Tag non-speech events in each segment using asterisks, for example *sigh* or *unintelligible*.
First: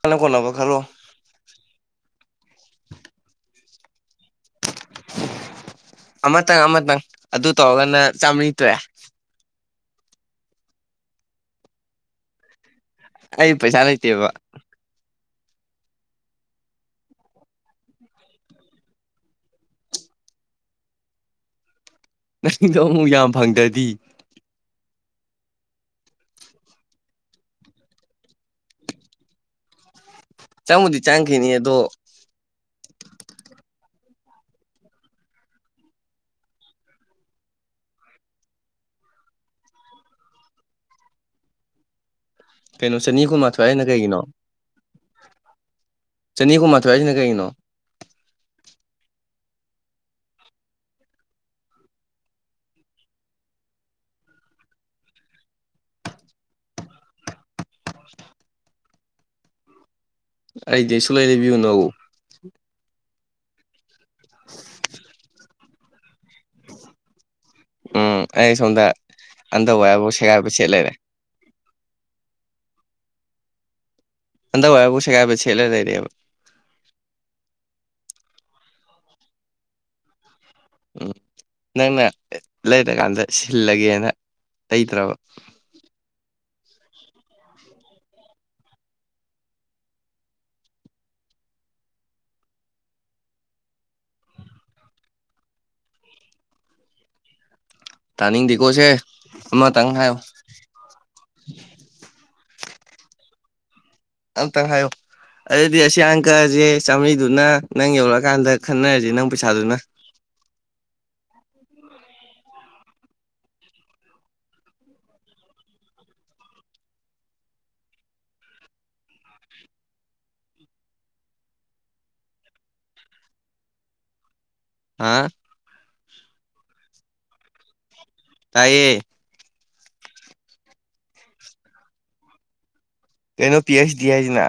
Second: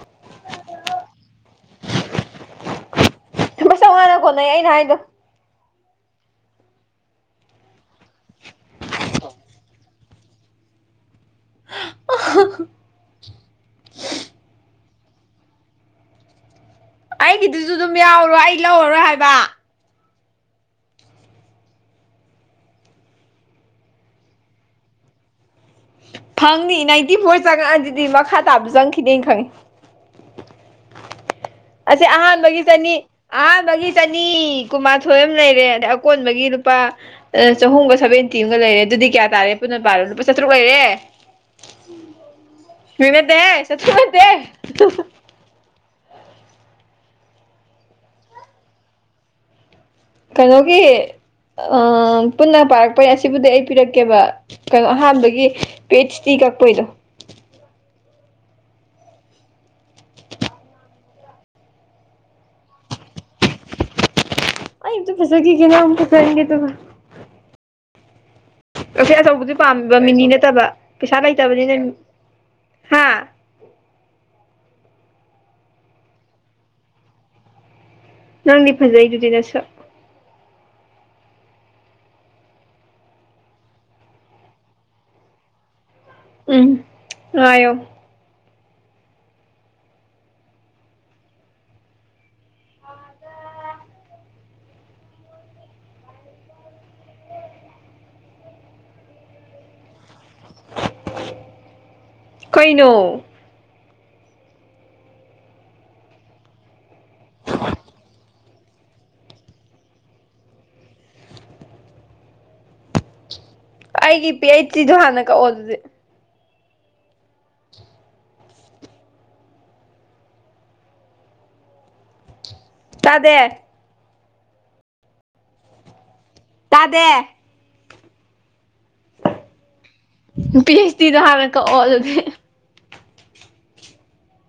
ꯀꯥꯟ ꯀꯣꯅꯕꯣ ꯈꯜꯔꯣ ꯃ ꯆꯞ ꯋꯥꯥꯟꯅ ꯈꯣꯠꯅꯩ ꯑꯩꯅ ꯍꯥꯏꯗꯣ ꯑꯃꯇꯪ ꯑꯃꯇꯪ ꯑꯗꯨ ꯇꯧꯔꯒꯅ ꯆꯥꯝꯃꯔꯤ ꯇꯨꯔꯦ ꯑ ꯑ ꯄꯩꯁꯥ ꯑꯇ ꯏꯕ ꯑꯩꯒꯤꯗꯨꯁꯨ ꯑꯗꯨꯝ ꯌꯥꯎꯔꯣ ꯑꯩ ꯂꯧꯔꯔꯣꯏ ꯍꯥꯏꯕ ꯅꯗꯣ ꯑꯃꯨꯛ ꯌꯥꯝ ꯐꯪꯗ꯭ꯔꯗꯤ ꯐꯪꯅꯤ ꯅꯥꯏꯟꯇꯤ ꯐꯣꯔ ꯆꯪꯉꯛꯑ ꯑꯗꯨꯗꯤ ꯃꯈꯥ ꯇꯥꯕ ꯆꯪꯈꯤꯗꯅ ꯈꯪꯉꯤ ꯆꯪꯉꯨꯗꯤ ꯆꯥꯪꯈꯤꯅꯤꯗꯣ ꯦ ꯑꯍꯥꯟꯕꯒꯤ ꯆꯅꯤ ꯑꯍꯥꯟꯕꯒꯤ ꯆꯅꯤ ꯀꯨꯟꯃꯥꯊꯣꯏ ꯑꯃ ꯂꯩꯔꯦ ꯑꯗꯩ ꯑꯀꯣꯟꯕꯒꯤ ꯅꯨꯨꯄꯥ ꯆꯍꯨꯝ ꯁꯚꯦꯟꯇꯤ ꯑꯃꯒ ꯂꯩꯔꯦ ꯑꯗꯨꯗꯤ ꯀꯌꯥ ꯇꯥꯔꯦ ꯄꯨꯟꯅ ꯄꯥꯔꯣ ꯂꯨꯄꯥ ꯆꯥꯇ꯭ꯔꯨꯛ ꯂꯩꯔꯦ ꯀꯩꯅꯣ ꯆꯅꯤ ꯃꯤꯅꯗ ꯀꯨꯟꯃꯥꯊꯣꯏ ꯍꯥꯏꯁꯤꯅ ꯆꯠ ꯀꯩꯒꯤꯅꯣ ꯅꯠꯇ ꯆꯅꯤ ꯀꯨꯟꯃꯥꯊꯣꯏꯁꯤꯅ ꯀꯩꯅꯣ ꯀꯩꯅꯣꯒꯤ ꯄꯨꯟꯅ ꯄꯥꯔꯛꯄꯩ ꯑꯁꯤꯕꯨꯗꯤ ꯑꯩ ꯄꯤꯔꯛꯀꯦꯕ ꯀꯩꯅꯣ ꯑꯍꯥꯟꯕꯒꯤ ꯄꯦꯠꯁꯇꯤ ꯀꯛꯄꯩꯗꯣ *inaudible* ꯑꯥꯏꯗꯤ ꯁꯂꯥꯏꯅꯦꯕꯤꯌꯅ *inaudible* ꯑ ꯐꯁꯛꯒꯦꯅꯦ ꯐꯁꯛꯦ ꯎꯝ ꯑꯩ ꯁꯣꯝꯗ ꯑꯁꯦ ꯑꯆꯧꯕꯗꯤ ꯄꯥꯝꯃꯤꯕ ꯑꯟꯗꯔꯋꯦꯌꯔꯕꯨ ꯃꯤꯅꯤ ꯁꯦꯒꯥꯏꯕ ꯅꯠꯇꯕ ꯁꯦꯠ ꯂꯩꯔꯦ ꯄꯩꯁꯥ ꯂꯩꯇꯕꯅꯤꯅ ꯍꯥ ꯑꯟꯗꯔ ꯋꯣꯌꯔꯕꯥꯎ ꯁꯦꯒꯥꯏꯕ ꯁꯦꯠꯂꯒ ꯂꯩꯔꯦꯕ ꯅꯪꯗꯤ ꯐꯖꯩꯗꯨꯗꯤ ꯅꯁꯛ ꯎꯝ ꯅꯪꯅ ꯂꯩꯔꯀꯥꯟꯗ ꯁꯤꯜꯂꯒꯦꯅ ꯂꯩꯗ꯭ꯔꯕ ꯎꯝ ꯉꯥꯏꯌꯣ ꯑꯗꯥ ꯇꯥꯅꯤꯡꯗꯦꯀꯣꯁꯦ ꯑꯃꯇꯪ ꯍꯥꯏꯌꯣ ꯀꯩꯅꯣ ꯑꯝꯇꯪ ꯍꯥꯏꯌꯣ ꯑꯗꯨꯗꯤ ꯑꯁꯤ ꯑꯪꯀꯥꯁꯦ ꯆꯥꯝꯃꯔꯤꯗꯨꯅ ꯅꯪ ꯌꯧꯔꯛꯑꯀꯥꯟꯗ ꯈꯟꯅꯔꯁꯤ ꯅꯪ ꯄꯩꯁꯥꯗꯨꯅ ꯑꯩꯒꯤ ꯄꯤ ꯑꯩꯆ ꯗꯣ ꯍꯥꯟꯅ ꯀꯛꯑꯣ ꯑꯗꯨꯗꯤ ꯇꯥꯗꯦ ꯍꯥꯥ ꯇꯗꯦ ꯇꯥꯏꯌꯦ ꯄꯤ ꯑꯩꯆ ꯗꯤꯗ ꯍꯥꯟꯅ ꯀꯛꯑꯣ ꯑꯗꯨꯗꯤ ꯀꯩꯅꯣ ꯄꯤ ꯑꯩꯆ ꯗꯤ ꯍꯥꯏꯁꯤꯅꯥ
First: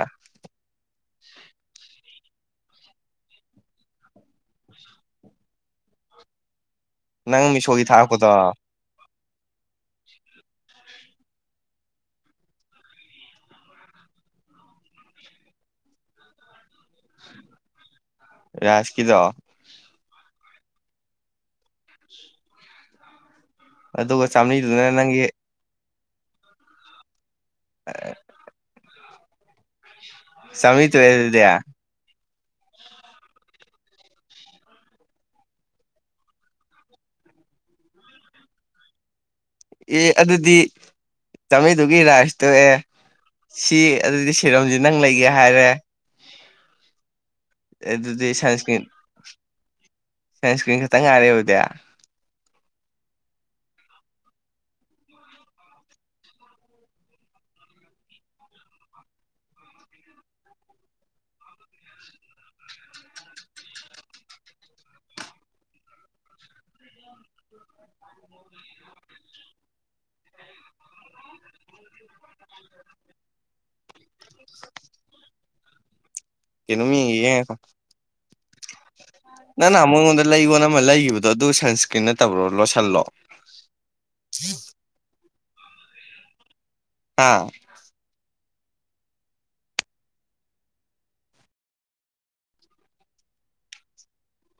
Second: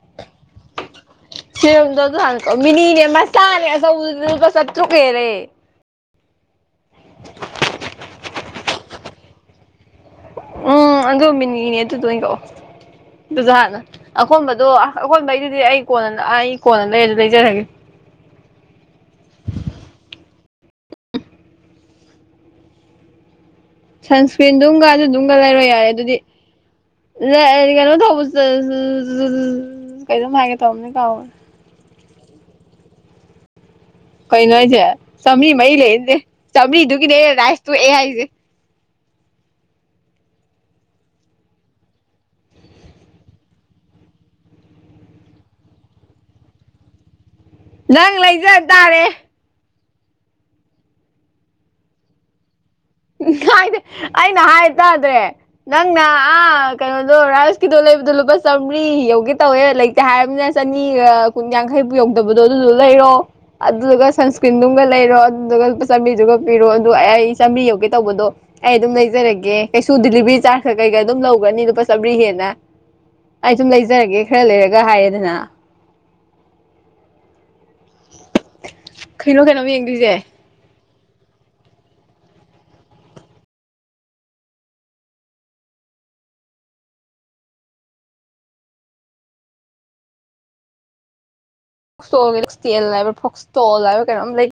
ꯁꯤꯔꯝꯗꯣ ꯑꯗꯨ ꯍꯥꯟꯅ ꯀꯛꯑꯣ ꯃꯤꯅꯤꯅꯦ ꯃꯆꯥꯅꯦ ꯑꯆꯧꯕꯗꯨꯗꯤ ꯂꯨꯄꯥ ꯆꯥꯇ꯭ꯔꯨꯛ ꯍꯦꯜꯂꯦ ꯅꯪ ꯃꯤꯁꯣꯒꯤ ꯊꯥꯔꯛꯄꯗꯣ ꯎꯝ ꯑꯗꯨ ꯃꯤꯅꯤꯅꯦ ꯑꯗꯨꯗꯣ ꯑꯣꯏꯅ ꯀꯛꯑꯣ ꯑꯗꯨꯁꯨ ꯍꯥꯟꯅ ꯑꯀꯣꯟꯕꯗꯣ ꯑꯀꯣꯟꯕꯩꯗꯨꯗꯤ ꯑꯩ ꯀꯣꯟꯅ ꯑꯩ ꯀꯣꯟꯅ ꯂꯩꯔꯁꯨ ꯂꯩꯖꯔꯒꯦ ꯌꯥꯥꯁꯀꯤꯗꯣ ꯑꯗꯨꯒ ꯁꯟꯁꯀ꯭ꯔꯤꯟꯗꯨꯝꯒ ꯆꯥꯝꯃꯔꯤꯗꯨꯅ ꯅꯪꯒꯤ ꯑꯗꯨꯗꯨꯝꯒ ꯂꯩꯔꯣ ꯌꯥꯔꯦ ꯑꯗꯨꯗꯤ ꯀꯩꯅꯣ ꯇꯧꯕꯁꯨ ꯀꯩꯅꯣꯝ ꯍꯥꯏꯒꯦ ꯆꯥꯝꯃꯔꯤ ꯇꯧꯔꯝꯕꯅꯦ ꯇꯣꯛꯑꯦ ꯀꯥꯎꯈ꯭ꯔꯦ ꯑꯗꯨꯗꯤ ꯀꯩꯅꯣ ꯍꯥꯏꯁꯦ ꯆꯥꯝꯔꯤ ꯃꯔꯤ ꯂꯩꯅꯗꯦ ꯆꯥꯝꯔꯤꯗꯨꯒꯤꯅꯦ ꯔꯥꯏꯁ ꯇꯣꯛꯑꯦ ꯍꯥꯏꯁꯦ ꯑꯦ ꯑꯗꯨꯗꯤ ꯆꯥꯝꯔꯤꯗꯨꯒꯤ ꯔꯥꯏꯁ ꯇꯣꯛꯑꯦ ꯁꯤ ꯑꯗꯨꯗꯤ ꯁꯤꯔꯝꯁꯤ ꯅꯪ ꯂꯩꯒꯦ ꯍꯥꯏꯔꯦ ꯅꯪ ꯑꯗꯨꯗꯤ ꯂꯩꯖꯥ ꯁꯟꯁꯀ꯭ꯔꯤꯟ ꯇꯥꯔꯦ ꯁꯟꯁꯀ꯭ꯔꯤꯟ ꯈꯤꯠꯇꯪ ꯉꯥꯏꯔꯦ ꯑꯗꯨꯗꯤ ꯍꯥꯏꯗꯤ ꯑꯩꯅ ꯍꯥꯏ ꯇꯥꯗ꯭ꯔꯦ ꯅꯪꯅ ꯑꯥ ꯀꯩꯅꯣꯗꯣ ꯔꯥꯏꯁꯀꯤꯗꯣ ꯂꯩꯕꯗꯣ ꯂꯨꯄꯥ ꯆꯥꯝꯔꯤ ꯌꯧꯒꯦ ꯇꯧꯋꯦ ꯍꯥꯏꯔꯕꯃꯤꯅꯤꯅ ꯆꯅꯤꯒ ꯀꯨꯟ ꯌꯥꯡꯈꯩꯕꯨ ꯌꯧꯗꯕꯗꯣ ꯑꯗꯨꯗꯣ ꯂꯩꯔꯣ ꯑꯗꯨꯗꯨꯒ ꯁꯟꯁꯀ꯭ꯔꯤꯟꯗꯨꯝꯒ ꯂꯩꯔꯣ ꯑꯗꯨꯗꯨꯒ ꯂꯨꯄꯥ ꯆꯥꯝꯔꯤꯗꯨꯒ ꯄꯤꯔꯣ ꯑꯗꯨꯒ ꯑꯩ ꯆꯥꯝꯔꯤꯌꯧ ꯇꯧꯕꯗꯣ ꯑꯩ ꯑꯗꯨꯝ ꯂꯩꯖꯔꯒꯦ ꯀꯩꯁꯨ ꯗꯤꯂꯤꯕꯔꯤ ꯆꯥꯔꯖ ꯀꯩ ꯀꯩꯒ ꯑꯗꯨꯝ ꯂꯧꯒ꯭ꯔꯥꯅꯤ ꯂꯨꯄꯥ ꯆꯥꯝꯃꯔꯤ ꯍꯦꯟꯅ ꯑꯩ ꯁꯨꯝ ꯂꯩꯖꯔꯒꯦ ꯈꯔ ꯂꯩꯔꯒ ꯍꯥꯏꯌꯦꯗꯅ ꯀꯩꯅꯨꯣꯝ ꯌꯦꯡꯈꯤꯒꯦ ꯉꯥꯏꯈꯣ ꯀꯩꯅꯣ ꯀꯩꯅꯣꯝ ꯅꯪꯅ ꯌꯦꯡꯗꯣꯏꯁꯦ ꯃꯉꯣꯟꯗ ꯂꯩꯌꯣꯅ ꯑꯃ ꯂꯩꯒꯤꯕꯗꯨ ꯑꯗꯣ ꯑꯗꯨ ꯁꯟ꯭ꯁꯀ꯭ꯔꯤꯟ ꯅꯠꯇꯕ꯭ꯔꯣ ꯂꯣꯁꯜꯂꯣ ꯍꯥꯥ ꯇꯦꯜ ꯍꯥꯏꯕ ꯐꯣꯛꯁꯇꯣꯜ ꯍꯥꯏꯕ ꯀꯩꯅꯣꯝ ꯂꯩ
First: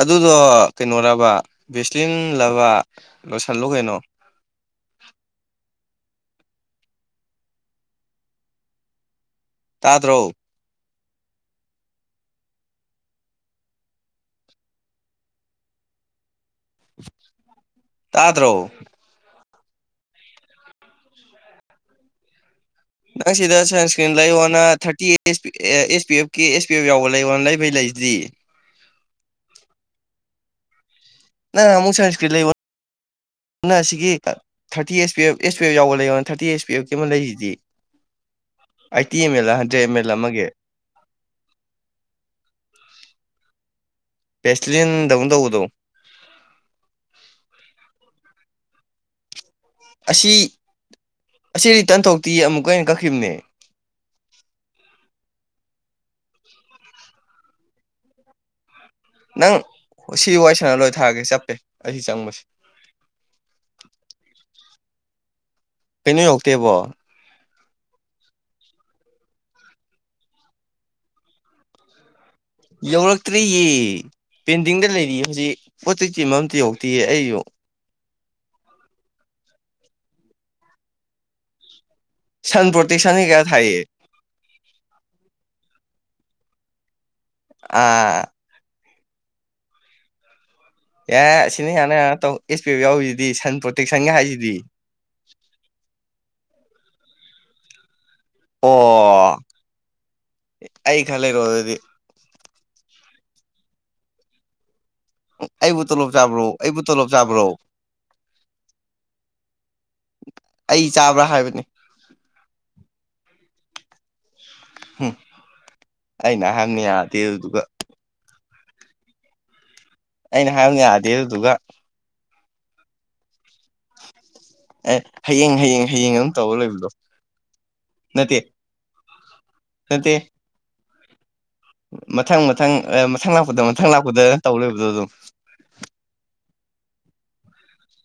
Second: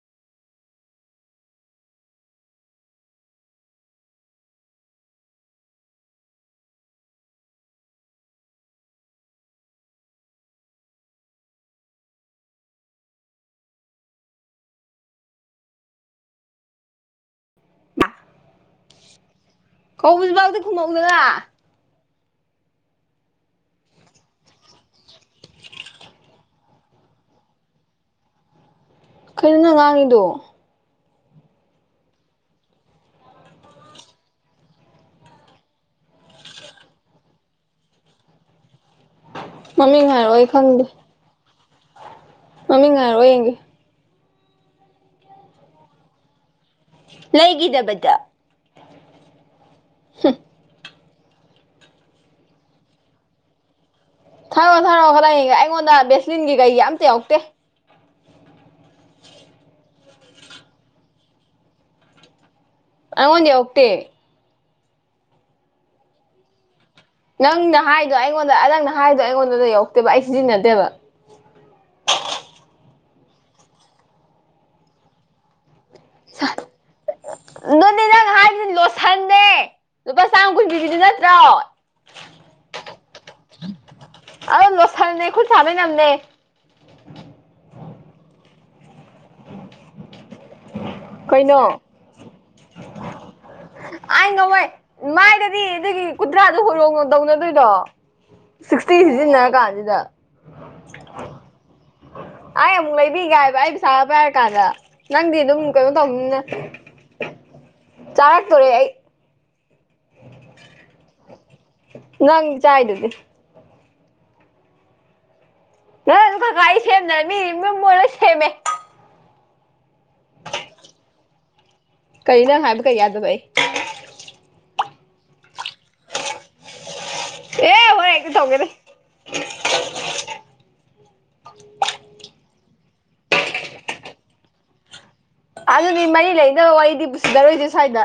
ꯑꯗꯨꯗꯣ ꯀꯩꯅꯣꯔꯕ ꯚꯦꯁꯂꯤꯟꯂꯕ ꯂꯣꯏꯁꯜꯂꯣ ꯀꯩꯅꯣ ꯇꯥꯗ꯭ꯔꯣ ꯇꯥꯗ꯭ꯔꯣ ꯀꯧꯕꯁꯤꯕꯥꯎꯗꯤ ꯈꯨꯝꯃꯛꯎꯗꯅ ꯅꯪ ꯁꯤꯗ ꯁꯟꯁꯀ꯭ꯔꯤꯟ ꯂꯩꯌꯣꯅ ꯊꯥꯔꯇꯤ ꯑꯦꯁ ꯄꯤ ꯑꯦꯐ ꯀ ꯑꯦꯁ ꯄꯤ ꯑꯦꯐ ꯌꯥꯎꯕ ꯂꯩꯌꯣꯅ ꯂꯩꯕꯩ ꯂꯩꯁꯤ꯭ꯗꯤ ꯀꯩꯅꯣ ꯅꯪ ꯉꯥꯡꯉꯤꯗꯣ ꯅꯪ ꯑꯃꯨꯛ ꯁꯟꯏꯁꯀ꯭ꯔꯤꯟ ꯂꯩꯌꯣ ꯑꯗꯨꯅ ꯑꯁꯤꯒꯤ thirty S P F S P F ꯌꯥꯎꯕ ꯂꯩꯌꯣꯅ ꯊꯥꯔꯇꯤ ꯑꯦꯁ ꯄꯤ ꯑꯦꯐ ꯀꯤ ꯑꯃ ꯂꯩꯔꯤꯁꯤꯗꯤ eighty M L hundred M L ꯑꯃꯒꯤ ꯍꯪ ꯃꯃꯤꯡ ꯉꯥꯏꯔ ꯌꯦꯡꯒꯦ ꯄꯦꯁꯇꯂꯤꯟꯗꯧꯅ ꯇꯧꯕꯗꯣ ꯂꯩꯈꯤꯗꯕꯗ ꯑꯁꯤ ꯑꯁꯤ ꯔꯤꯇꯟ ꯊꯣꯛꯇꯤ ꯑꯃꯨꯛꯀ ꯑꯣꯏꯅ ꯀꯛꯈꯤꯕꯅꯦ ꯊꯥꯔꯣꯑꯣ ꯊꯔꯣ ꯈꯗꯪꯅꯤꯒ ꯑꯩꯉꯣꯟꯗ ꯕꯦꯁꯂꯤꯟꯒꯤ ꯀꯩ ꯌꯥꯝꯇ ꯌꯥꯎꯧꯛꯇꯦ ꯅꯪ ꯁꯤ ꯋꯥꯏ ꯁꯥꯟꯅ ꯂꯣꯏ ꯊꯥꯔꯒꯦ ꯆꯠꯄꯦ ꯑꯩ ꯆꯪꯕꯁꯦ ꯑꯅꯦ ꯑꯣꯇꯦ ꯀꯩꯅꯣ ꯌꯧꯛꯇꯦꯕꯣ ꯅꯪꯅ ꯍꯥꯏꯗꯣ ꯑꯩꯉꯣꯟꯗ ꯅꯪꯅ ꯍꯥꯏꯗꯣ ꯑꯩꯉꯣꯟꯗꯗ ꯌꯧꯔꯛꯇꯦꯕ ꯑꯩ ꯁꯤꯖꯤꯟꯅꯗꯦꯕ ꯌꯧꯔꯛꯇ꯭ꯔꯤꯌꯦ ꯄꯦꯟꯗꯤꯡꯗ ꯂꯩꯔꯤꯌꯦ ꯍꯧꯖꯤꯛ ꯄꯣꯠ ꯆꯩꯛꯇꯤ ꯑꯃ ꯑꯝꯇ ꯌꯧꯗꯦꯌꯦ ꯑꯩꯁꯨ ꯅꯣꯅꯦ ꯅꯪ ꯍꯥꯏꯁꯤꯅꯦ ꯂꯣꯁꯟꯅꯦ ꯂꯨꯄꯥ ꯆꯥꯝꯃ ꯀꯨꯟ ꯄꯤꯕꯤꯗꯨ ꯅꯠꯇ꯭ꯔꯣ ꯁꯟ ꯄ꯭ꯔꯣꯇꯦꯛ ꯁꯟ ꯀꯌꯥ ꯊꯥꯏꯌꯦ ꯑ ꯂꯣꯁꯜꯅꯦ ꯈꯨꯠ ꯁꯥ ꯃ ꯅꯝꯅꯦ ꯑꯥ ꯑꯦ ꯀꯩꯅꯣ ꯑꯁꯤꯅ ꯍꯥꯟꯅ ꯍꯅ ꯇꯧ ꯑꯦꯁ ꯄꯤ ꯑꯦꯐ ꯌꯥꯎꯔꯤꯁꯤꯗꯤ ꯁꯟ ꯄ꯭ꯔꯣꯇꯦꯛꯁꯟꯒ ꯑꯥꯏ ꯍꯥꯏꯁꯤꯗꯤ ꯉꯝꯃꯣꯏ ꯃꯥꯏꯗꯗꯤ ꯑꯗꯨꯗꯒꯤ ꯀꯨꯟꯊ꯭ꯔꯥꯗꯣ ꯍꯣꯔꯣꯡꯅꯣ ꯇꯧꯅꯗꯣꯏꯔꯣ ꯁꯤꯛꯁꯇꯤ ꯑꯣ ꯁꯤꯖꯤꯟꯅ ꯀꯥꯟꯁꯤꯗ ꯑꯩ ꯈꯔ ꯂꯩꯔꯣ ꯑꯗꯨꯗꯤ ꯑꯩ ꯑꯃꯨꯛ ꯂꯩꯕꯤꯒꯥꯏ ꯍꯥꯏꯕ ꯑꯩ ꯄꯩꯁꯥ ꯄꯥꯏꯔ ꯀꯥꯟꯗ ꯅꯪꯗꯤ ꯑꯗꯨꯝ ꯑꯩꯕꯨ ꯀꯩꯅꯣ ꯇꯣꯂꯣꯞ ꯆꯥꯕ꯭ꯔꯣ ꯑꯩꯕꯨ ꯇꯣꯂꯣꯞ ꯆꯥꯕ꯭ꯔꯣ ꯆꯥꯔ ꯇꯔꯩ ꯑꯩ ꯆꯥꯕ꯭ꯔꯥ ꯍꯥꯏꯕꯅꯤ ꯅꯪ ꯆꯥꯏꯗꯨꯗꯤ ꯍꯣꯏ ꯉ ꯑꯗꯨ ꯀꯥꯏ ꯁ ꯁꯦꯝꯦꯃ ꯅ ꯃꯤ ꯃ ꯁꯦꯃꯦ ꯑꯩꯅ ꯍꯥꯏꯕ ꯌꯥꯗꯦ ꯑꯗꯨꯗꯨꯒ ꯀꯔꯤꯅꯪ ꯍꯥꯏꯕ ꯀꯔꯤ ꯌꯥꯗꯕ ꯑꯩ ꯑꯦ ꯍꯌꯦꯡ ꯍꯌꯦꯡ ꯍꯌꯦꯡ ꯑꯗꯨꯝ ꯇꯂ ꯏꯣ ꯑꯦ ꯍꯣꯔꯦꯟ ꯍꯦꯛꯇ ꯅꯠꯇ ꯇꯧꯒꯦꯅꯦ ꯅꯠꯇ ꯃꯊꯪ ꯃꯊꯪ ꯃꯊꯪ ꯂꯥꯛꯄꯗ ꯃꯊꯪ ꯂꯥꯛꯄꯗ ꯇꯧ ꯂꯣꯏꯕꯗꯣ ꯑꯗꯨꯝ ꯑꯗꯨꯗꯤ ꯃꯔꯤ ꯂꯩꯅꯕ ꯋꯥꯔꯤꯗꯤ ꯄꯨꯁꯤꯔꯣꯏꯁꯦ ꯁ꯭ꯋꯥꯏꯗ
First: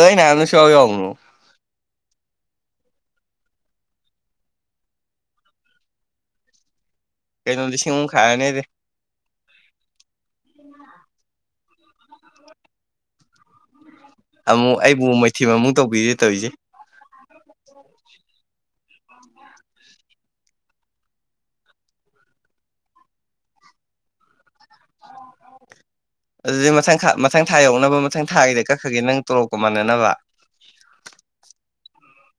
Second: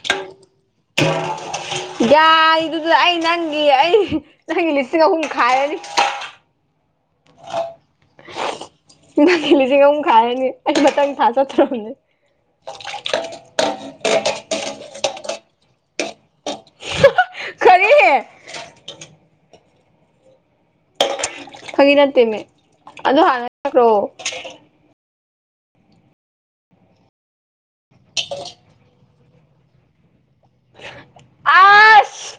ꯑꯏꯅꯦꯅ ꯁꯕ ꯋꯥꯉꯣ ꯌꯥꯏꯗꯨꯗ ꯑꯩ ꯅꯪꯒꯤ ꯑꯩ ꯅꯪꯒꯤ ꯂꯤꯁꯤꯡ ꯑꯍꯨꯝ ꯈꯥꯏꯔꯅꯤ ꯀꯩꯅꯣ ꯂꯤꯁꯤꯡꯃꯨꯛꯈꯥꯏꯔꯅꯤꯗꯤ ꯅꯊ ꯂꯤꯁꯤꯡ ꯑꯨꯝꯛ ꯈꯥꯏꯔꯅꯤ ꯑꯩ ꯃꯊꯪ ꯊꯥ ꯆꯠꯊ꯭ꯔꯕꯅꯦ ꯑꯃꯨꯛ ꯑꯩꯕꯨ ꯃꯩꯊꯤ ꯑꯃꯨꯛ ꯇꯧꯕꯤꯔꯦ ꯇꯧꯔꯤꯁꯦ *unintelligible* ꯐꯥꯒꯤ ꯅꯠꯇꯦꯃꯦ ꯑꯗꯨ ꯍꯥꯟꯅ ꯆꯈ꯭ꯔꯣ ꯑꯗꯨꯗꯤ ꯃꯊꯪ ꯃꯊꯪ ꯊꯥ ꯌꯧꯅꯕ ꯃꯊꯪ ꯊꯥꯒꯤꯗ ꯀꯛꯈ꯭ꯔꯒꯦ ꯅꯪ ꯇꯣꯂꯣꯞꯀ ꯃꯥꯟꯅꯅꯕ ꯑꯁ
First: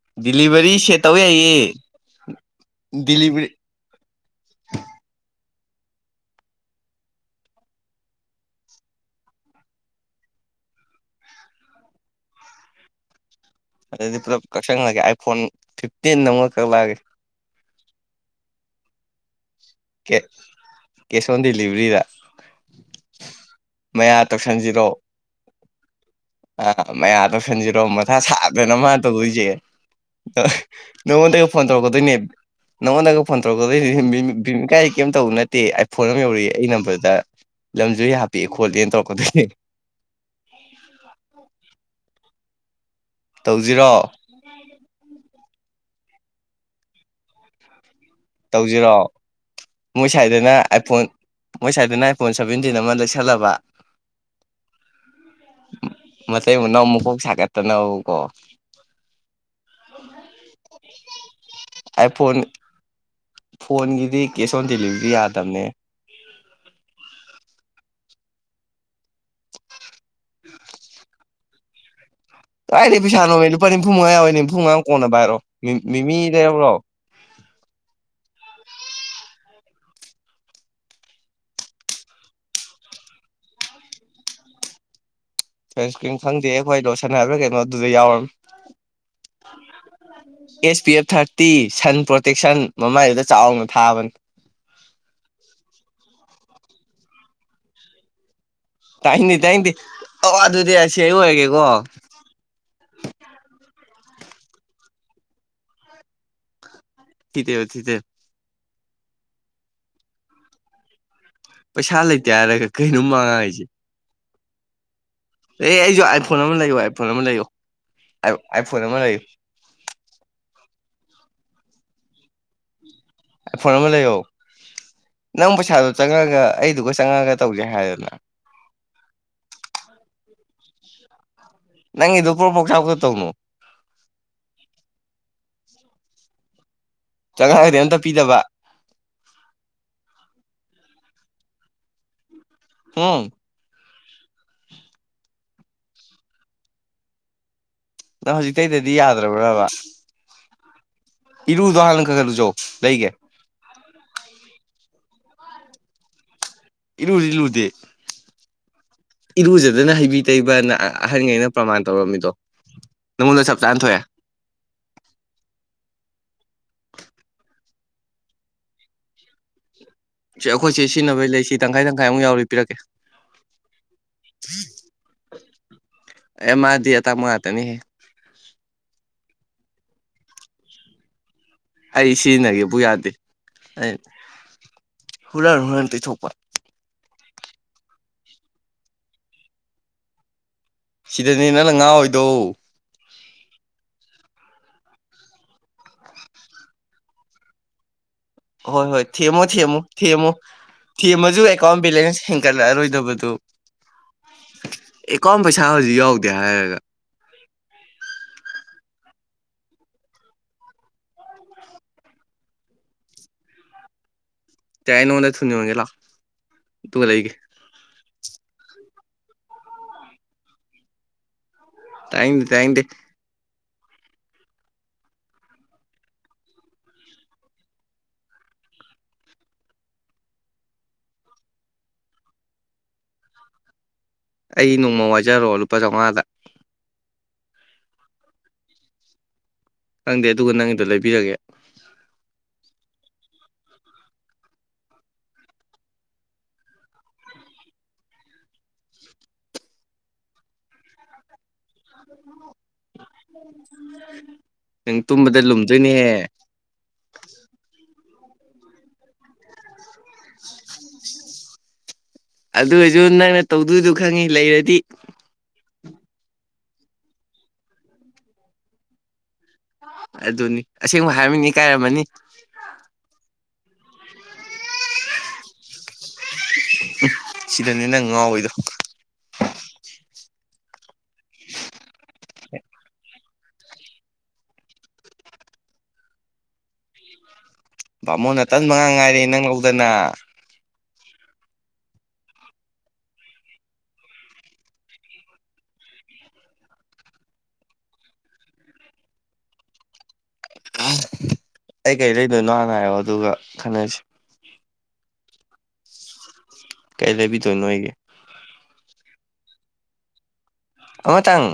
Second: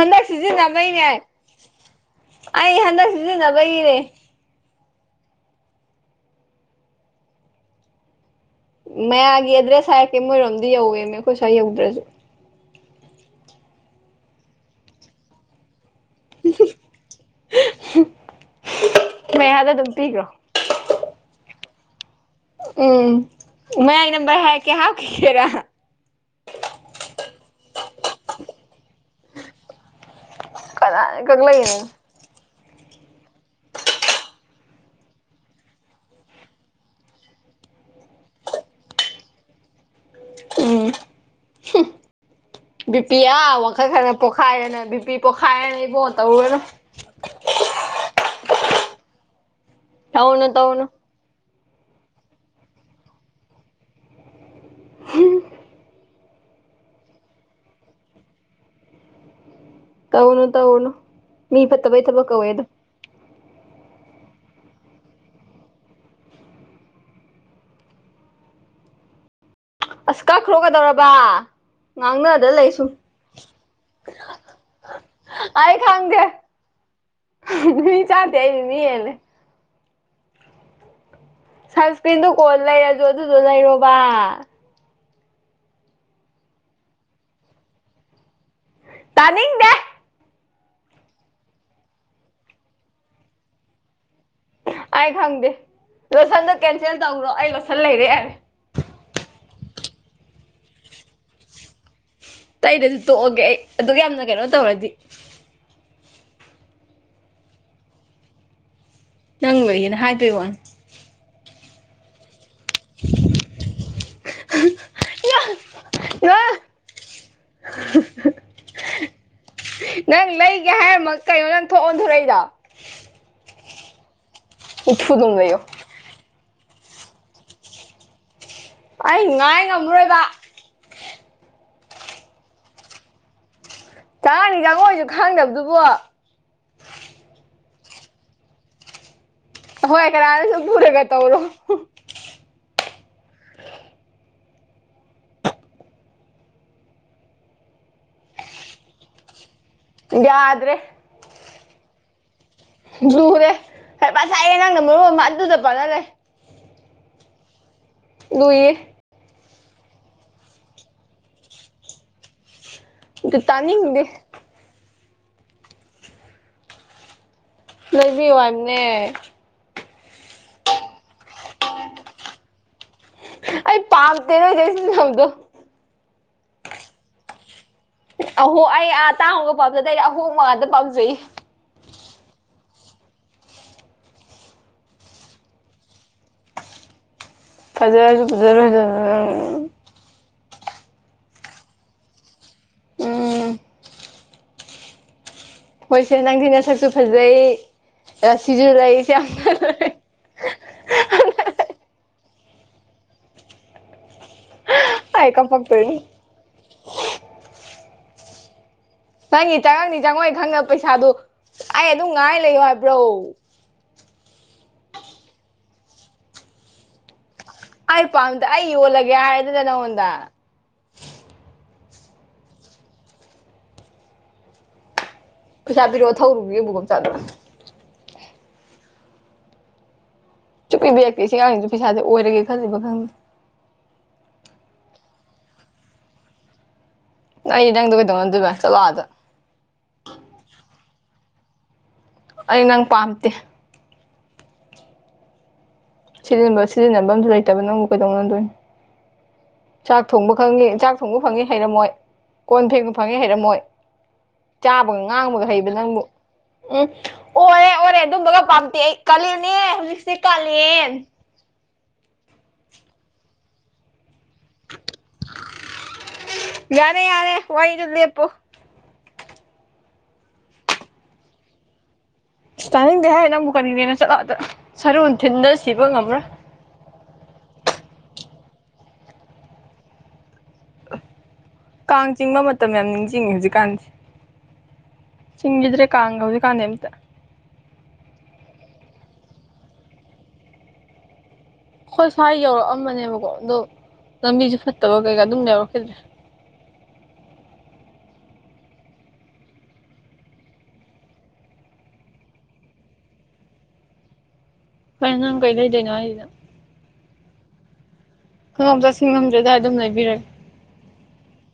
ꯍꯟꯗꯛ ꯗꯤꯂꯤꯚꯔꯤ ꯁꯦꯠ ꯁꯤꯖꯤꯟꯅꯕꯩꯅꯦ ꯇꯧ ꯌꯥꯏꯌꯦ ꯑꯩ ꯍꯟꯗꯛ ꯗꯤꯂꯤꯚꯔꯤ ꯁꯤꯖꯤꯟꯅꯕꯒꯤꯅꯦ ꯃꯌꯥꯒꯤ ꯑꯦꯗ꯭ꯔꯦꯁ ꯍꯥꯏꯔꯛꯀꯦ ꯃꯣꯏꯔꯣꯝꯗ ꯌꯧꯋꯦꯅꯦꯈꯣꯏ ꯁ꯭ꯋꯥꯏ ꯌꯧꯗ꯭ꯔꯁꯨ ꯑꯗꯨꯗꯤ ꯄꯨꯂꯞ ꯀꯛꯁꯪꯍꯜꯂꯒꯦ ꯑꯥꯏꯐꯣꯟ ꯐꯤꯞꯇꯤꯟ ꯑꯃꯛ ꯀꯛꯂꯛꯑꯒꯦ ꯃ ꯍꯥꯗ ꯑꯗꯨ ꯀꯦꯁ ꯑꯣꯟ ꯗꯤꯂꯤꯕꯔꯤꯗ ꯎꯝ ꯃꯌꯥꯏꯒꯤ ꯅꯝꯕꯔ ꯍꯥꯏꯀꯦ ꯍꯥꯎꯈꯤꯒꯦꯔꯥ ꯑ ꯃꯌꯥ ꯇꯧꯁꯟꯖꯤꯔꯣ ꯃꯊꯥ ꯁꯥꯗꯅ ꯃꯥ ꯇꯧꯗꯣꯏꯁꯦ ꯑ ꯀꯅꯥꯅ ꯅꯣꯡꯉꯣꯟꯇꯒ ꯐꯣꯟ ꯀꯛꯂꯛꯏꯅꯣ ꯇꯧꯔꯛꯀꯗꯣꯏꯅꯦ ꯅꯉꯣꯟꯗꯒ ꯐꯣꯟ ꯇꯧꯔꯛꯀꯗꯣꯏꯅꯤꯅꯦ ꯀꯥꯏ ꯀꯩꯝ ꯇꯧꯕ ꯅꯠꯇꯦ ꯑꯩ ꯐꯣꯟ ꯑꯃ ꯌꯧꯔꯛꯏ ꯑꯩ ꯅꯝꯕꯔꯗ ꯂꯝꯁꯨ ꯍꯥꯄꯦꯑꯦ ꯈꯣꯠꯂꯦꯅ ꯇꯧꯔꯛꯀꯗꯣꯏꯅꯦ ꯎꯝ *inaudible* ꯕꯤꯄꯤ ꯑꯥ ꯋꯥꯡꯈꯜ ꯇꯧꯁꯤꯔꯣ ꯈꯔꯅ ꯄꯣꯛꯈꯥꯏꯔꯅ ꯕꯤꯄꯤ ꯄꯣꯈꯥꯏꯔꯅ ꯏꯕꯣꯟ ꯇꯧꯔꯨꯔꯅꯨ ꯇꯧꯁꯤꯔꯛꯣꯑꯣ ꯃꯣꯏ ꯇꯧꯅꯨ ꯁ꯭ꯋꯥꯏꯗꯅ ꯇꯧꯅꯨ ꯑꯥꯏꯐꯣꯟ ꯃꯣꯏ ꯁꯥꯏꯏꯗꯅ ꯑ ꯐꯣꯟ ꯁꯚꯦꯟꯇꯤꯟ ꯑꯃ ꯂꯩꯁꯜꯂꯕ ꯃ ꯏ ꯅꯧꯃꯛꯒ ꯁꯥꯀꯠꯇ ꯅ ꯀꯣ ꯇꯧꯅ ꯇꯧꯅ ꯃꯤ ꯐꯠꯇꯕꯩ ꯊꯕꯛ ꯑꯥꯏꯐꯣꯟ ꯀꯧꯋꯦꯗ ꯐꯣꯟꯒꯤꯗꯤ ꯀꯦꯁ ꯑꯣꯟ ꯗꯦꯂꯤꯚꯔꯤ ꯌꯥꯗꯕꯅꯦ ꯑꯁ ꯀꯛꯈ꯭ꯔꯣꯒꯗꯧꯔꯕ ꯉꯪꯅ ꯑꯗ ꯀꯏꯗꯤ ꯄꯩꯁꯥ ꯅꯣꯃꯦꯦ ꯂꯨꯄꯥ ꯅꯤꯐꯨ ꯃꯉꯥ ꯌꯥꯎꯋꯦ ꯅꯤꯐꯨ ꯃꯉꯥ ꯀꯣꯟꯅꯕ ꯍꯥꯏꯔꯣ ꯑꯩ ꯃꯤꯃꯤ ꯈꯪꯗꯦ ꯂꯩꯔꯧꯔꯣ ꯃꯤ ꯆꯥꯇ ꯃꯤꯅꯦ ꯁꯟꯁꯀ꯭ꯔꯤꯟꯗꯨꯣ ꯀꯣꯟ ꯂꯩꯔꯁꯨ ꯑꯗꯨꯗꯣ ꯂꯩꯔꯣꯕ ꯁꯟꯁꯀ꯭ꯔꯤꯝ ꯈꯪꯗꯦ ꯑꯩꯈꯣꯏ ꯂꯣꯁꯟ ꯍꯥꯏꯕ꯭ꯔꯥ ꯀꯩꯅꯣ ꯑꯗꯨꯗ ꯌꯥꯎꯔꯝꯅꯤ ꯇꯥꯅꯤꯡꯗꯦ S P F thirty sun protection ꯃꯃꯥꯏꯗꯨꯗ ꯆꯥꯎꯅ ꯊꯥꯕꯅꯤ ꯑꯩ ꯈꯪꯗꯦ ꯂꯣꯠꯁꯟꯗꯣ ꯀꯦꯟꯁꯦꯜ ꯇꯧ꯭ꯔꯣ ꯑꯩ ꯂꯣꯠꯁꯟ ꯂꯩꯔꯦ ꯌꯥꯔꯦ ꯇꯥꯏꯗꯦ ꯇꯥꯏꯗꯦ ꯑꯣ ꯑꯗꯨꯗꯤ ꯑꯁꯤ ꯑꯩ ꯑꯣꯏꯔꯒꯦꯀꯣ ꯇꯩꯗꯁꯨ ꯇꯣꯛꯑꯒꯦ ꯑꯩ ꯑꯗꯨꯒ ꯌꯥꯝꯅ ꯀꯩꯅꯣ ꯇꯧꯔꯗꯤ ꯊꯗꯦ ꯊꯦ ꯅꯪ ꯂꯩꯏꯌꯦꯅ ꯍꯥꯏꯗꯣꯏ ꯋꯥ ꯄꯩꯁꯥ ꯂꯩꯇꯦ ꯍꯥꯏꯔꯒ ꯀꯩꯅꯣꯝ ꯃꯉ ꯍꯥꯏꯁꯦ ꯑꯦ ꯑꯩꯁꯨ ꯑꯥꯏꯐꯣꯟ ꯅꯪ ꯑꯃ ꯂꯩꯌꯣ ꯑꯥꯏꯐꯣꯟ ꯑꯃ ꯂꯩꯌꯣ ꯑꯥꯏꯐꯣꯟ ꯑꯃ ꯂꯩꯌꯨ ꯅꯪ ꯂꯩꯒꯦ ꯍꯥꯏꯔꯃꯛ ꯀꯩꯅꯣ ꯅꯪ ꯊꯣꯛ ꯑꯣꯟꯊꯣꯔꯛꯏꯗꯣ ꯐꯣꯟ ꯑꯃ ꯂꯩꯌꯣ ꯎꯐꯨ ꯑꯗꯨꯝ ꯅꯪ ꯂꯩꯌꯣ ꯄꯩꯁꯥꯗꯣ ꯆꯪꯉꯛꯒ ꯑꯩꯗꯨꯒ ꯆꯪꯉꯛꯒ ꯇꯧꯖꯦ ꯍꯥꯏꯗꯅ ꯑꯩ ꯉꯥꯏ ꯉꯝꯃꯔꯣꯏꯕ ꯅꯪꯤ ꯑꯗꯨ ꯄ꯭ꯔꯣꯄꯣꯛꯁꯥꯒ ꯇꯧꯅꯣ ꯆꯔꯥꯅꯤ ꯆꯪꯉꯣꯏꯁꯨ ꯈꯪꯗꯕꯗꯨꯕꯣ ꯆꯉꯒꯔꯤ ꯑꯝꯇ ꯄꯤꯗꯕ ꯍꯣꯏ ꯀꯅꯥꯅ ꯁꯨꯝ ꯄꯨꯔꯒ ꯇꯧꯔꯣ ꯍꯝ ꯑꯗ ꯍꯧꯖꯤꯛꯇꯩꯗꯗꯤ ꯌꯥꯗ꯭ꯔꯕ꯭ꯔꯕ ꯌꯥꯗ꯭ꯔꯦ ꯏꯔꯨꯗꯍꯥꯂꯅꯒꯜꯨꯖꯣꯛꯑꯣ ꯖꯨꯔꯦ ꯉꯁꯥꯏꯌꯦ ꯅꯪꯅ ꯃꯔꯨꯞ ꯑꯃ ꯑꯗꯨꯗ ꯄꯥꯟꯅꯔꯦ ꯏꯂꯨꯗꯤꯜꯂꯨꯗꯦ ꯂꯨꯏꯌꯦ ꯏꯔꯨꯖꯗꯅ ꯍꯩꯕꯤ ꯇꯩꯕꯅ ꯑꯍꯟꯈꯩꯅ ꯄ꯭ꯔꯃꯥꯟ ꯇꯧꯔꯝꯃꯤꯗꯣ ꯑꯗꯨ ꯅꯪꯉꯣꯟꯗ ꯆꯞ ꯆꯥꯅ ꯇꯅꯤꯡꯗꯤ ꯊꯣꯛꯑꯦ ꯂꯩꯕꯤꯌꯨ ꯍꯥꯏꯕꯅꯦ ꯁ ꯑꯩꯈꯣꯏꯁꯦ ꯁꯤꯖꯤꯟꯅꯕꯩ ꯂꯩꯁꯤ ꯇꯪꯈꯥꯏ ꯇꯪꯈꯥꯏꯃꯨ ꯌꯥꯎꯔꯤ ꯄꯤꯔꯛꯀꯦ ꯑꯩ ꯄꯥꯝ ꯇꯔꯣꯏꯩꯁꯤ ꯑꯝꯗꯣ ꯑꯦ ꯃꯥꯥꯗꯤꯦ ꯇ ꯃꯣꯏ ꯍꯥꯅꯤ ꯍꯦ ꯑꯍꯣ ꯑꯩ ꯑꯥ ꯇꯥꯡꯍꯒ ꯄꯥꯝꯖꯗꯣꯏꯗ ꯑꯍꯣꯡ ꯃꯉꯥꯟꯇ ꯄꯥꯝꯖꯩꯌꯦ ꯑꯩ ꯁꯤꯖꯤꯟꯅꯒꯦꯕꯨ ꯌꯥꯗꯦ ꯍꯨꯔꯥꯟ ꯍꯨꯔꯥꯟ ꯇꯩꯊꯣꯛꯄ ꯐꯖꯔꯁꯨ ꯐꯖꯔ ꯐꯖ ꯁꯤꯗꯅꯦ ꯅꯪꯅ ꯉꯍꯥ ꯑꯣꯏꯣꯏꯗꯣ ꯎꯝ ꯃꯣꯏꯁꯦ ꯅꯪꯊꯤꯅ ꯁꯛꯁꯨ ꯐꯖꯩ ꯁꯤꯁꯨ ꯂꯩꯁꯦ ꯌꯥꯝ ꯐꯖ ꯊꯃꯣ ꯊꯦꯝ ꯃꯁꯨꯨ ꯑꯦꯀꯥꯎꯟ ꯕꯦꯂꯦꯟꯁ ꯍꯦꯟꯒꯠꯂꯛꯑꯔꯣꯏꯗꯕꯗꯨ ꯑꯩ ꯑꯦꯀꯥꯎꯟ ꯄꯩꯁꯥ ꯍꯧꯖꯤꯛ ꯀꯞꯄꯛꯇꯣꯏꯅꯤ ꯌꯥꯎꯗꯦ ꯍꯥꯏꯔꯒ ꯅꯪꯅꯤ ꯆꯪꯉꯪꯅꯤ ꯆꯪꯉꯣꯏ ꯈꯪꯗ ꯄꯩꯁꯥꯗꯣ ꯑꯩ ꯑꯗꯨꯝ ꯉꯥꯏ ꯂꯩꯌꯣ ꯍꯥꯏꯕ꯭ꯔꯣ ꯇꯏ ꯅꯅꯅꯅꯒꯦ ꯂꯥꯛ ꯇꯨꯡꯗꯥ ꯑꯩꯒꯤ ꯑꯩ ꯄꯥꯝꯗꯦ ꯑꯩ ꯌꯣꯜꯂꯒꯦ ꯍꯥꯏꯔꯗꯅ ꯅꯪꯉꯣꯟꯗ ꯇꯥꯏꯗ ꯇꯥꯏ ꯄꯩꯁꯥ ꯄꯔꯛꯑꯣ ꯊꯧꯔꯨꯒ ꯌꯦꯕꯨ ꯀꯝ ꯆꯥꯗꯅ ꯁꯨꯡꯄꯤ ꯄꯤꯔꯛꯇꯦ ꯑꯁꯤꯉꯥꯡꯖꯤ ꯄꯩꯥꯥꯁꯦ ꯑꯣꯏꯔꯒꯦ ꯈꯜꯂꯤꯕ ꯈꯪꯗꯦ ꯑꯩ ꯅꯣꯡꯃ ꯋꯥꯏꯖꯔꯔꫭ ꯂꯨꯄꯥ ꯆꯧꯉꯥꯗ ꯑꯩ ꯅꯪꯗꫭ ꯀꯩꯅꯗꯧꯅꯗꫭꯏꯕ ꯆꯠꯂꫭ ꯑꯥꯗ ꯈꯪꯗꯦ ꯑꯗꯨꯒ ꯅꯪꯒꯤꯗꯣ ꯂꯩꯕꯤꯔꯒꯦ ꯑꯩ ꯅꯪ ꯄꯥꯝꯇꯦ ꯁꯤꯖꯤꯟꯅꯕ ꯁꯤꯖꯤꯟꯅꯕꯝꯖꯨ ꯂꯩꯇꯕ ꯅꯪꯕꯨ ꯀꯩꯗꯧꯅꯗꯣꯏꯅꫭ ꯆꯥꯛ ꯊꯣꯡꯕ ꯈꯪꯉꯤ ꯆꯥꯛ ꯊꯣꯡꯕ ꯐꯪꯉꯤ ꯍꯩꯔꯝꯃꯣꯏ ꯀꯣꯟ ꯐꯦꯡꯕ ꯐꯪꯉꯦ ꯍꯩꯔꯝꯃꯣꯏ ꯅꯪ ꯆꯥꯕꯒ ꯇꯨꯝꯕꯗ ꯉꯥꯡꯕꯒ ꯍꯩꯕ ꯅꯪꯕꯨ ꯂꯨꯝꯗꯣꯏꯅꯦꯍꯦ ꯎꯝ ꯑꯣꯔꯦ ꯑꯣꯔꯦ ꯑꯗꯨꯝꯕꯒ ꯄꯥꯝꯗꯦ ꯑꯩ ꯀꯥꯂꯦꯟꯅꯦ ꯍꯧꯖꯤꯛꯁꯦ ꯀꯥꯂꯦꯟ ꯑꯗꯨ ꯑꯣꯏꯁꯨ ꯅꯪꯅ ꯇꯧꯗꯣꯏꯗꯨ ꯈꯪꯉꯤ ꯂꯩꯔꯗꯤ ꯌꯥꯔꯦ ꯌꯥꯔꯦ ꯋꯥꯔꯤꯗꯨ ꯂꯦꯞꯄꯨ ꯑꯗꯨꯅꯤ ꯑꯁꯦꯡꯕ ꯍꯥꯏꯔꯝꯃꯤꯅ ꯏꯀꯥꯏꯔꯝꯃꯅꯤ ꯏꯁꯇꯥꯥꯅꯤꯡꯗꯦ ꯍꯦ ꯅꯪꯕꯨ ꯀꯔꯤꯅꯦꯅ ꯆꯠꯂꯨ ꯑꯥꯗ ꯁꯔꯨ ꯊꯤꯟꯗꯅ ꯁꯤꯕ ꯉꯝꯃꯔꫭꯏ ꯁꯤꯗꯅꯦ ꯅꯪ ꯉꯥꯎꯋꯤꯗꯣ *inaudible* ꯀꯥꯡ ꯆꯤꯡꯕ ꯃꯇꯝ ꯌꯥꯝ ꯅꯤꯡꯁꯤꯡꯉꯤ ꯍꯧꯖꯤꯛꯀꯥꯟꯁꯦ ꯆꯤꯡꯒꯤꯗ꯭ꯔꯦ ꯀꯥꯡꯒ ꯍꯧꯖꯤꯛ ꯀꯥꯟꯗꯤ ꯑꯝꯇ ꯕꯥꯃꯣꯟ ꯑꯇꯟꯕ ꯉꯥꯛ ꯉꯥꯏꯔꯦ ꯅꯪ ꯂꯧꯗꯅ ꯑꯈꫭꯏ ꯁ꯭ꯋꯥꯏ ꯌꯧꯔꯛꯑꯝꯕꯅꯦꯕꯀꯣ ꯑꯗꯣ ꯂꯝꯕꯤꯁꯦ ꯐꯠꯇꯕ ꯀꯩꯀꯥ ꯑꯗꯨꯝ ꯌꯧꯔꯛꯈꯤꯗ꯭ꯔꯦ ꯑ ꯑꯩ ꯀꯩ ꯂꯩꯗꯣꯏꯅꯣ ꯍꯥꯟꯅ ꯍꯥꯏꯔꫭ ꯑꯗꯨꯒ ꯈꯟꯅꯁꯤ ꯀꯩ ꯅꯪ ꯀꯩ ꯂꯩꯗꯦꯏꯅꯣ ꯍꯥꯏꯖꯤꯅ ꯀꯩ ꯂꯩꯕꯤꯗꯣꯏꯅꯣ ꯑꯩꯒꯤ ꯈꯪꯉꯨꯞ ꯆꯠ ꯁꯤꯡꯉꯝꯗ꯭ꯔꯦꯗꯥꯏ ꯑꯗꯨꯃ ꯂꯩꯕꯤꯔꯒꯦ ꯑꯃꯇꯪ